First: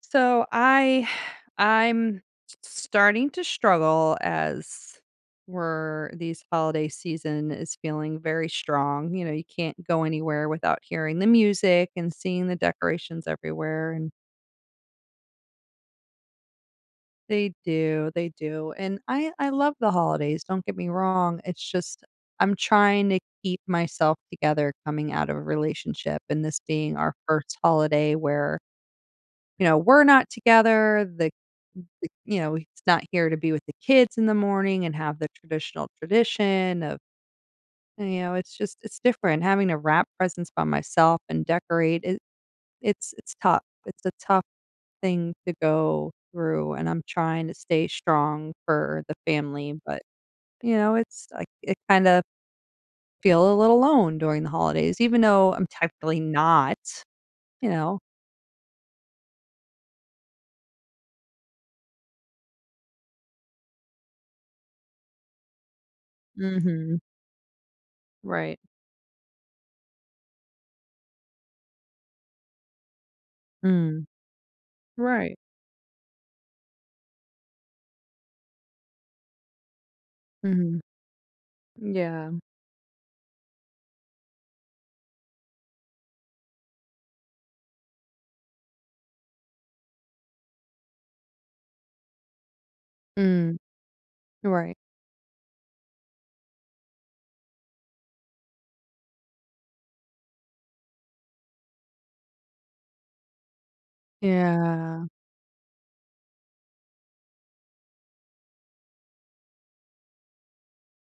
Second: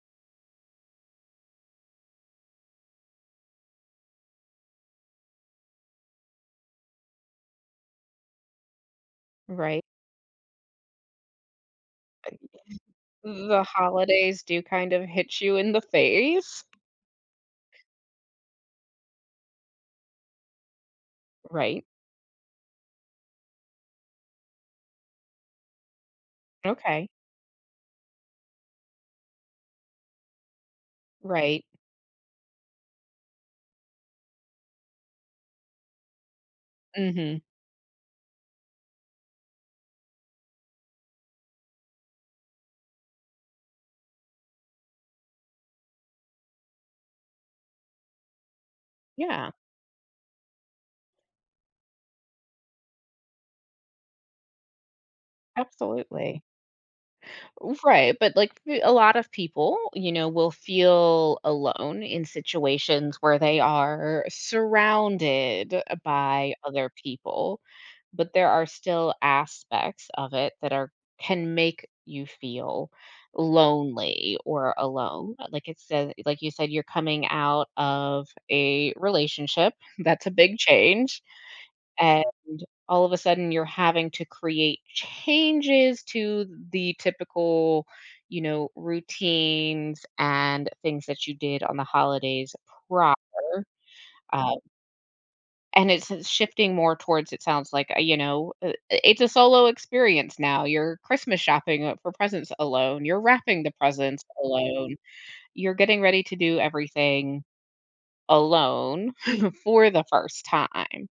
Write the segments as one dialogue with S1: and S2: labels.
S1: So I'm starting to struggle as we're these holiday season is feeling very strong. You know, you can't
S2: Right.
S1: go anywhere without hearing the music and seeing the decorations
S2: The
S1: everywhere. And
S2: holidays do kind of hit you in the face.
S1: they do, they do. And I love the holidays, don't get me wrong. It's
S2: Right.
S1: just I'm trying to keep myself together coming out of a relationship and this being
S2: Okay.
S1: our first holiday where we're not together.
S2: Right.
S1: He's not here to be with the kids in the morning and have the tradition of
S2: Mhm.
S1: it's just it's different. Having to wrap presents by myself and decorate it. It's tough. It's a tough thing to go through, and I'm trying to stay strong for the
S2: Yeah,
S1: family, but it's like, it kind of feel a little alone during the holidays, even though I'm technically
S2: absolutely.
S1: not, you know.
S2: Right, but, like, f a lot of people, you know, will feel alone in situations where they are surrounded by other
S1: Mhm.
S2: people, but there
S1: Right.
S2: are still aspects of it that are can make you feel
S1: Mm.
S2: lonely or alone.
S1: Right.
S2: Like you said, you're coming out of a relationship. That's a big
S1: Mhm.
S2: change. And
S1: Yeah.
S2: all of a sudden you're having to create changes to the typical, you know, routines and things that you did on the holidays prior.
S1: Mm.
S2: uh,
S1: Right.
S2: and it's shifting more towards, it sounds like, you know, it's a solo experience now. You're Christmas shopping, for presents alone, you're wrapping the presents alone,
S1: Yeah.
S2: you're getting ready to do everything alone for the first time.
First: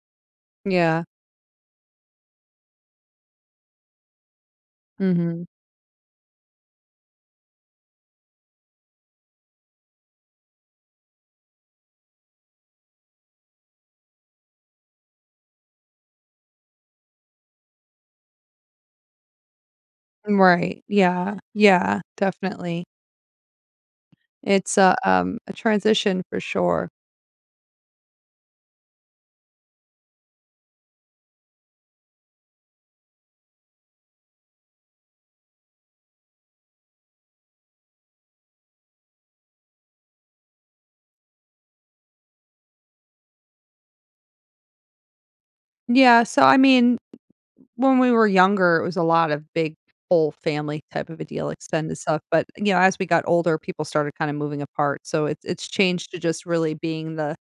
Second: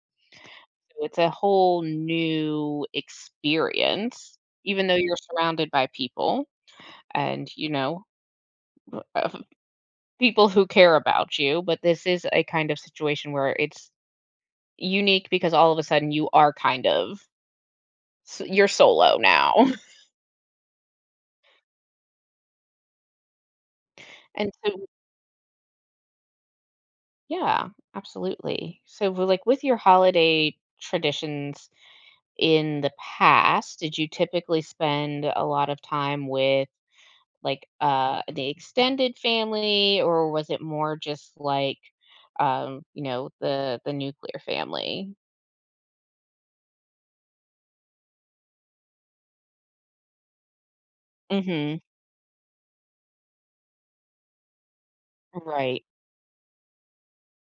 S1: Yeah.
S2: So it's a whole new experience, even though you're
S1: Mhm.
S2: surrounded by people and, you know, of people who care about you, but this is a kind of situation where it's unique because all of a sudden you are kind of S you're solo now.
S1: Right. Yeah. Yeah, definitely.
S2: And
S1: It's
S2: so
S1: a transition for sure.
S2: yeah, absolutely. So, we like, with your holiday traditions in the past, did you typically spend a lot of time with, like, the extended family, or was it more just like, you know, the nuclear family?
S1: Yeah, so, I mean, when we were younger, it was a lot of big whole family type of a deal,
S2: Mhm.
S1: extended stuff, but, you know, as we got older, people started kinda moving apart, so it's
S2: Right.
S1: changed to just really being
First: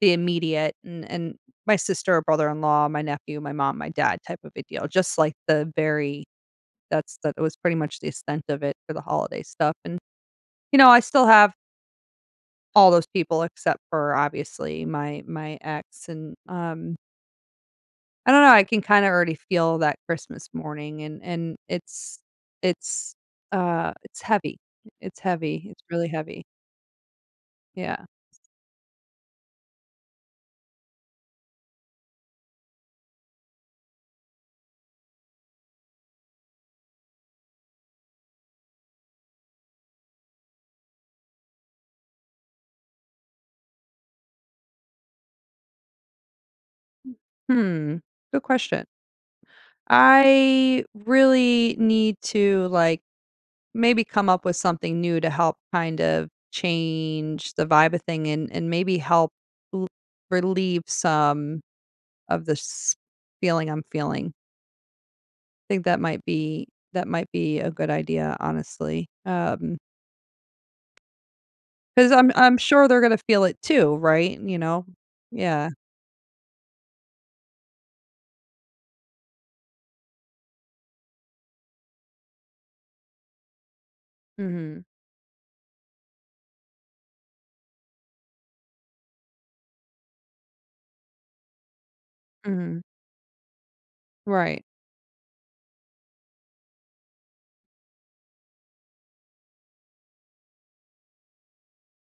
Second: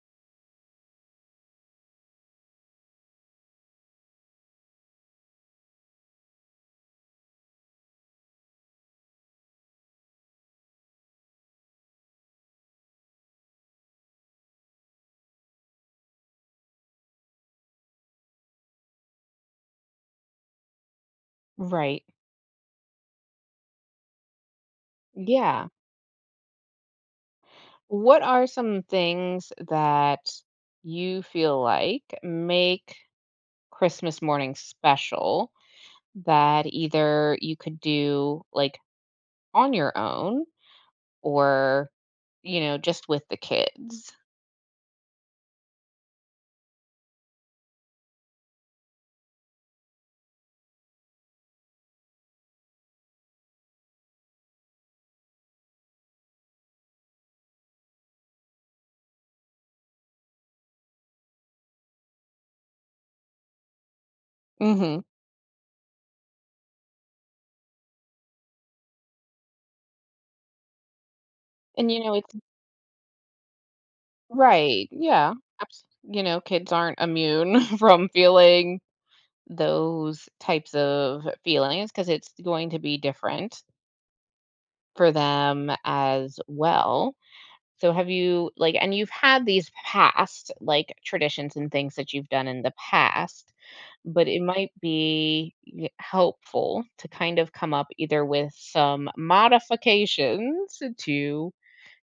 S1: the immediate and my sister, brother-in-law, my nephew, my mom, my dad type of a deal, just like the very that's that was pretty much the extent of it for the holiday stuff, and, you know, I still have all those people except for obviously my ex. And I don't know, I can kind of already feel that Christmas morning, and
S2: Right.
S1: it's it's heavy. It's heavy.
S2: Yeah.
S1: It's really heavy. Yeah.
S2: What are some things that you feel like make Christmas morning special that either you could do, like, on your own or, you know, just with the kids.
S1: Hmm. Good question. I really need to, like, maybe come up with something new to help kind of change the vibe of thing, and maybe help l- relieve some of this feeling I'm feeling.
S2: Mhm.
S1: Think that might be a good idea, honestly.
S2: And, you
S1: Because
S2: know,
S1: I 'cause
S2: it's
S1: I'm sure they're gonna feel it too, right? You know?
S2: right, yeah,
S1: Yeah.
S2: abs you know, kids aren't immune from feeling those types of feelings because it's going to be different
S1: Mhm.
S2: for them as well. So have you and you've had these past, like, traditions and things that you've done in the
S1: Mhm.
S2: past. But it
S1: Right.
S2: might be y helpful to kind of come up either with some modifications to,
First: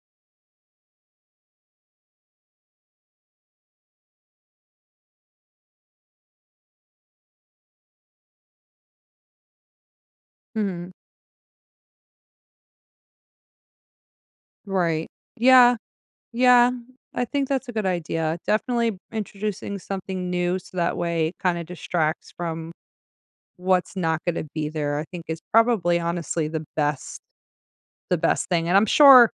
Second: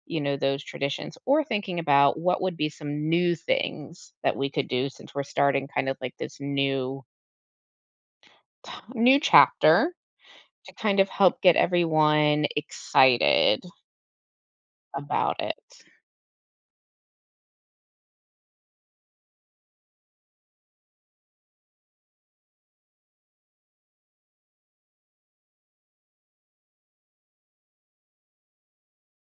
S2: you know, those traditions or thinking about what would be some new things that we could do since we're starting kind of like this new chapter to
S1: Mhm.
S2: kind of help get everyone excited
S1: Right.
S2: about it?
S1: Yeah. Yeah. I think that's a good idea. Definitely introducing something new so that way it kinda distracts from what's not gonna be there, I think is probably honestly the best thing, and I'm sure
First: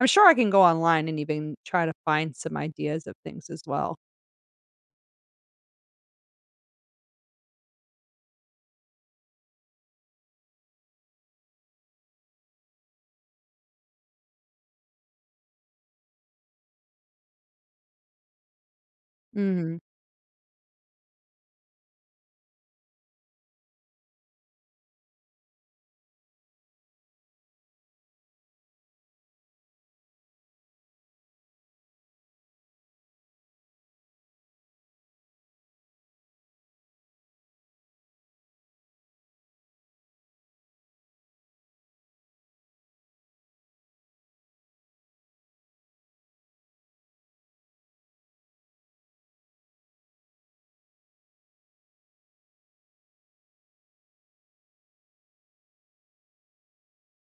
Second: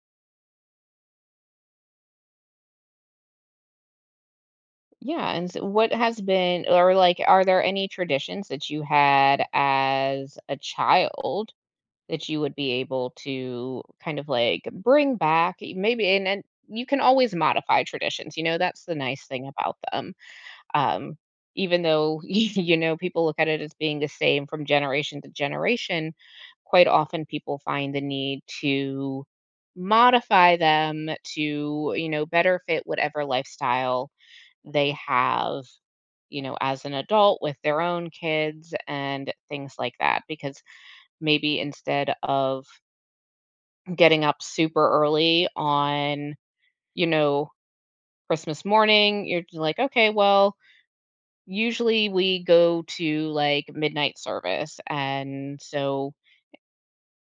S1: I'm sure I can go online and even try to find some ideas of things as well.
S2: Yeah, and so what has been or, like, are there any traditions that you had as a child that you would be able to kind of, like, bring back? Maybe, and you can always modify traditions, you know, that's the nice thing about
S1: Mhm.
S2: them. Um, even though, you know, people look at it as being the same from generation to generation, quite often people find the need to modify them to, you know, better fit whatever lifestyle they have, you know, as an adult with their own kids and things like that. Because maybe instead of getting up super early on, you know, Christmas morning, you're like, okay, well, usually we go to, like, midnight service, and so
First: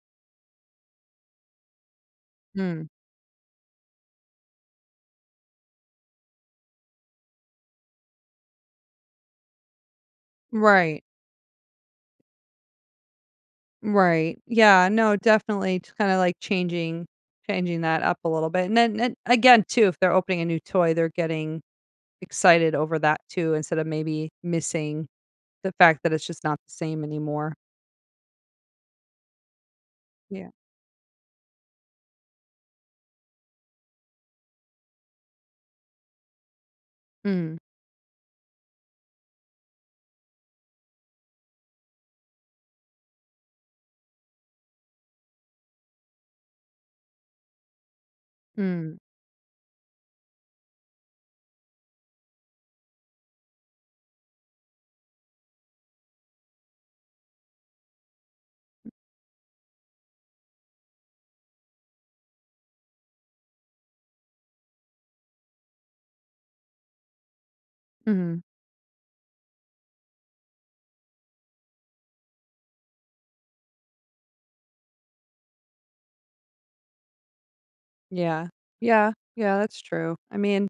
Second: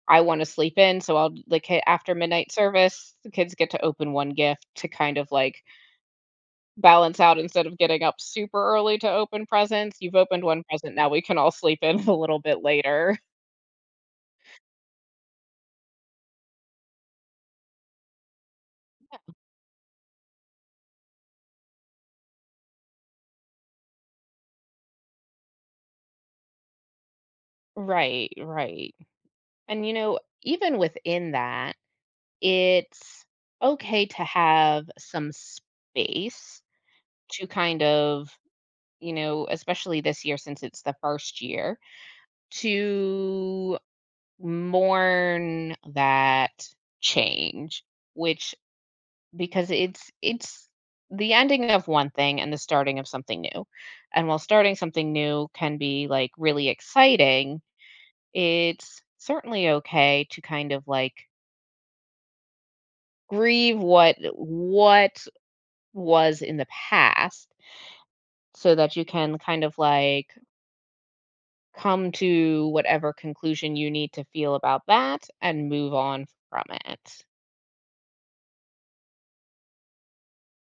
S2: I wanna sleep in, so I'll like, hit after midnight
S1: Mm.
S2: service, the kids get to open 1 gift to kind of, like, balance out instead of getting up super early to open presents. You've opened 1 present,
S1: Right,
S2: now we can all sleep in a little bit later.
S1: right. Yeah, no, definitely just kinda, like, changing that up a little bit, and then and again, too, if they're opening a new toy, they're getting excited over that too, instead of maybe missing the fact that it's just not the same anymore.
S2: Right, right. And, you know,
S1: Yeah.
S2: even within that, it's okay to have some space to
S1: Mm,
S2: kind of, you know, especially this year since it's the 1st year to mourn that change, which,
S1: mm,
S2: because it's the ending of one thing and the starting of something new, and while starting something new can be like really exciting, it's certainly okay to kind of like grieve what was in the past
S1: mhm.
S2: so that you can kind of like come to whatever conclusion you need to feel about that and move on from it.
S1: Yeah. Yeah, yeah, that's true. I mean,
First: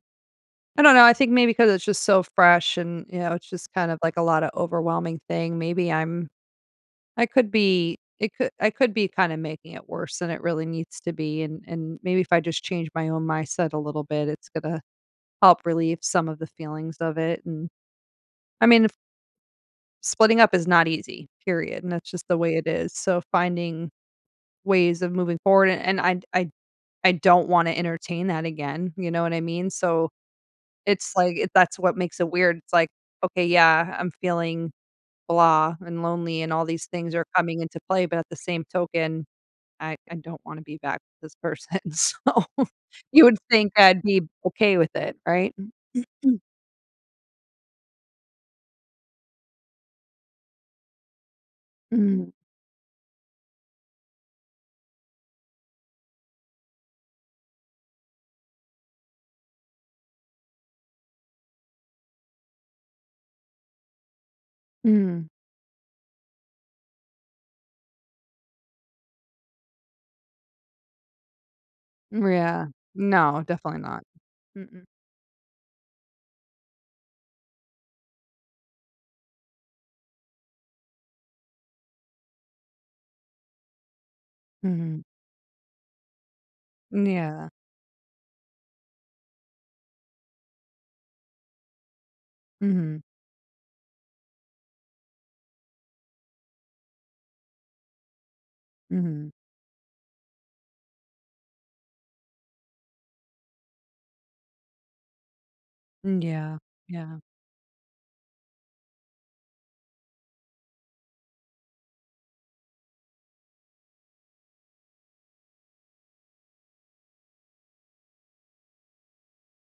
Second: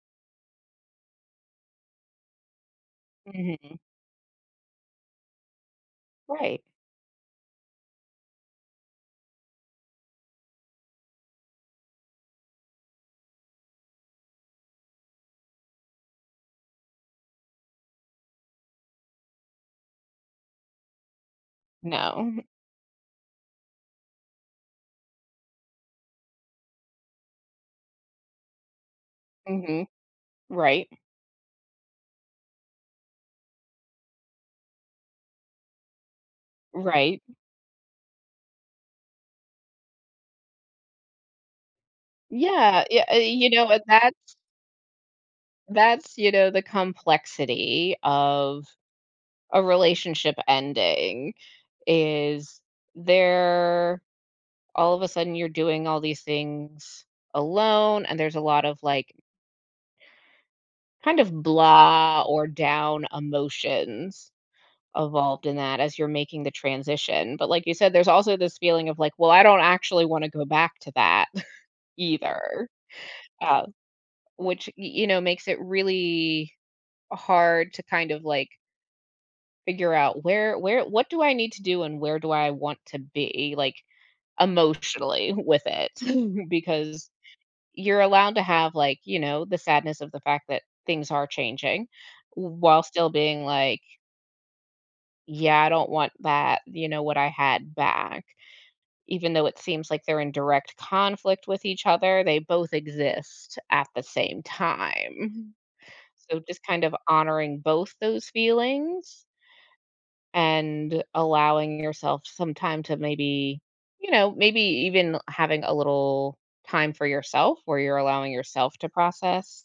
S1: I don't know, I think maybe because it's just so fresh, and, you know, it's just
S2: Mhm.
S1: kind of like a lot of overwhelming thing, maybe
S2: Right.
S1: I could be kinda making it worse than it really needs to be, and maybe if I just change my own mindset a little bit, it's gonna help relieve some of the feelings of it. And I mean, if splitting up is not easy, period, and that's just
S2: No.
S1: the way it is, so finding ways of moving forward. And I don't wanna entertain that again, you know what I mean?
S2: Mhm.
S1: So,
S2: Right.
S1: it's like it that's what makes it weird, it's like, "Okay, yeah, I'm feeling blah and lonely and all these things
S2: Right.
S1: are coming into play," but at the same token I don't wanna be back with this person, so
S2: Yeah, yeah,
S1: you would
S2: you know
S1: think
S2: what,
S1: I'd be okay with it, right?
S2: you know, the complexity of a relationship ending
S1: Mm,
S2: is there all of a sudden you're doing all these things alone, and there's a lot of, like, kind of blah or down emotions
S1: mm,
S2: involved in that as you're making the transition, but like you said, there's also this feeling of like, "Well, I don't actually wanna go back to that
S1: yeah.
S2: either."
S1: No,
S2: uh,
S1: definitely not.
S2: which
S1: Mm-mm.
S2: you know makes it really hard to kind of like figure out where what do I need to do and where do I want to be, like,
S1: Mhm.
S2: emotionally with it, because
S1: Yeah.
S2: you're allowed to have, like, you know, the sadness of the fact that things are changing while
S1: Mhm,
S2: still being like, yeah, I don't want, that you know, what I had back,
S1: mhm.
S2: even though it seems like they're in direct conflict with each other, they both exist at the same time. So
S1: Yeah,
S2: just kind of
S1: yeah.
S2: honoring both those feelings and allowing yourself some time to maybe, you know, maybe even having a little time for yourself where you're allowing yourself to process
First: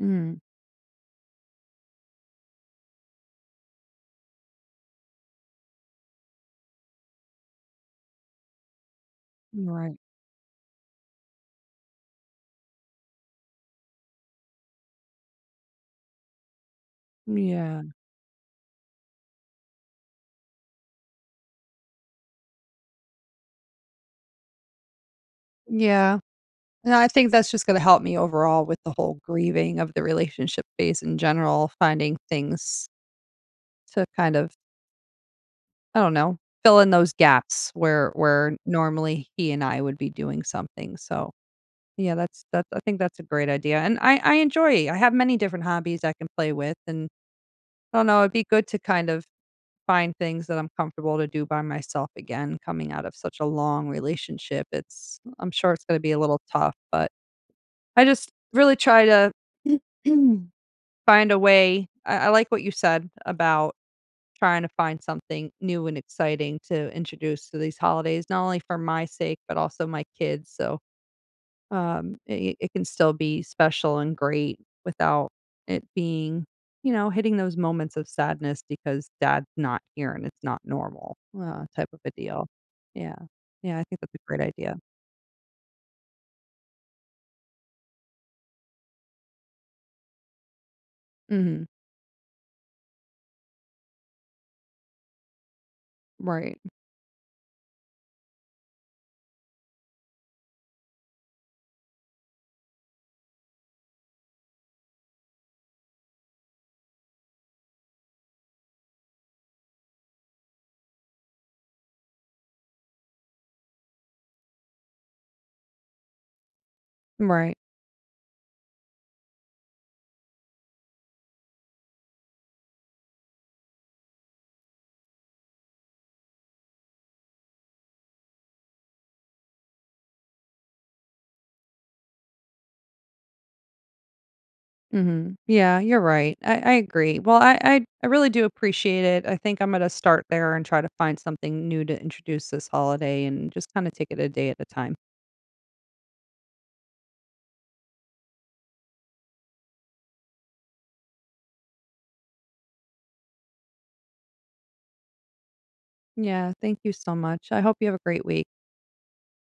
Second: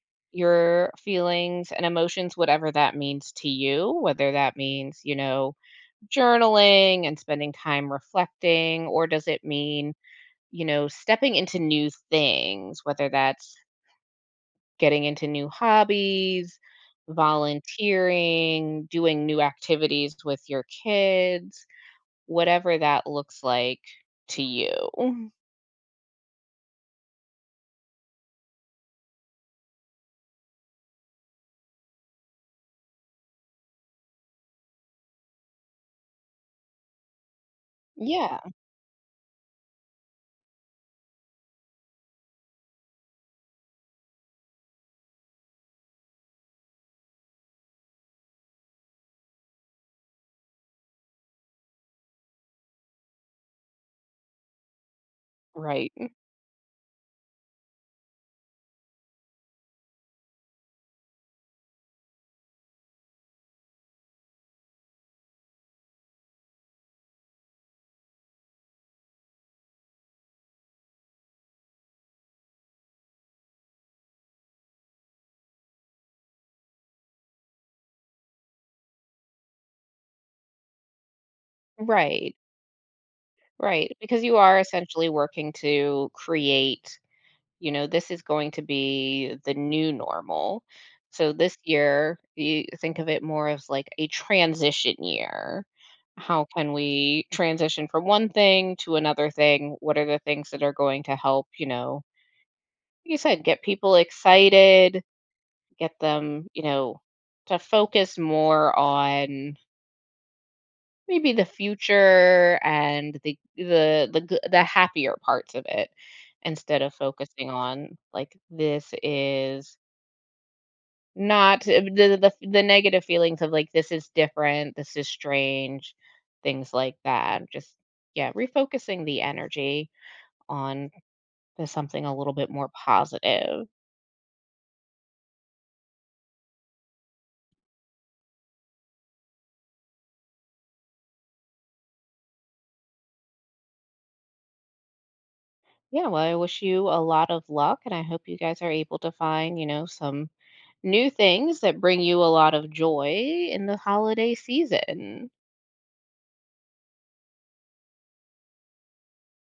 S1: Mm,
S2: your feelings and emotions, whatever that means to you, whether that means, you know, journaling and spending time reflecting, or does it mean,
S1: right.
S2: you know, stepping into new things, whether that's getting into new hobbies,
S1: Yeah.
S2: volunteering, doing new activities with your kids, whatever that looks like to you.
S1: Yeah, and I think that's just gonna help me overall with the whole grieving of the relationship phase in general, finding things to kind of, I don't know, fill in those gaps
S2: Yeah,
S1: where normally he and I would be doing something. So yeah, that's I think that's a great idea, and I have many different hobbies I can play with, and I don't know, it'd be good to kind of find things that I'm comfortable to do by myself again, coming out of such a long relationship. It's I'm sure it's
S2: right,
S1: gonna be a little tough, but I just really try to find a way. I like what you said about trying to find something new and exciting to introduce to these holidays, not only for my sake, but also my kids. So it it can still be special and great without it being, you know, hitting those moments of sadness because dad's not here and it's not normal, type of a
S2: right,
S1: deal. Yeah. Yeah, I
S2: right.
S1: think that's a
S2: Because you
S1: great
S2: are
S1: idea.
S2: essentially working to create, you know, this is going to be the new normal. So this
S1: Mhm.
S2: year, you think of it more as like a transition year. How
S1: Right.
S2: can we transition from one thing to another thing? What are the things that are going to help, you know, like you said, get people excited, get them, you know, to focus more on maybe the future and the the happier parts of it instead of focusing
S1: Right.
S2: on like this is Not the negative feelings of, like, "This is different, this is strange," things like that. Just yeah, refocusing the energy on to something a little bit more positive.
S1: Mhm. Yeah, you're right. I agree. Well, I really do appreciate it. I think I'm gonna start there and try to find something new to introduce this holiday and just kinda take it a day at a time.
S2: Yeah, well, I wish you a lot of luck, and I hope you guys are able to find, you know, some new things that bring you a lot of joy in the holiday season.
S1: Yeah, thank you so much. I hope you have a great week.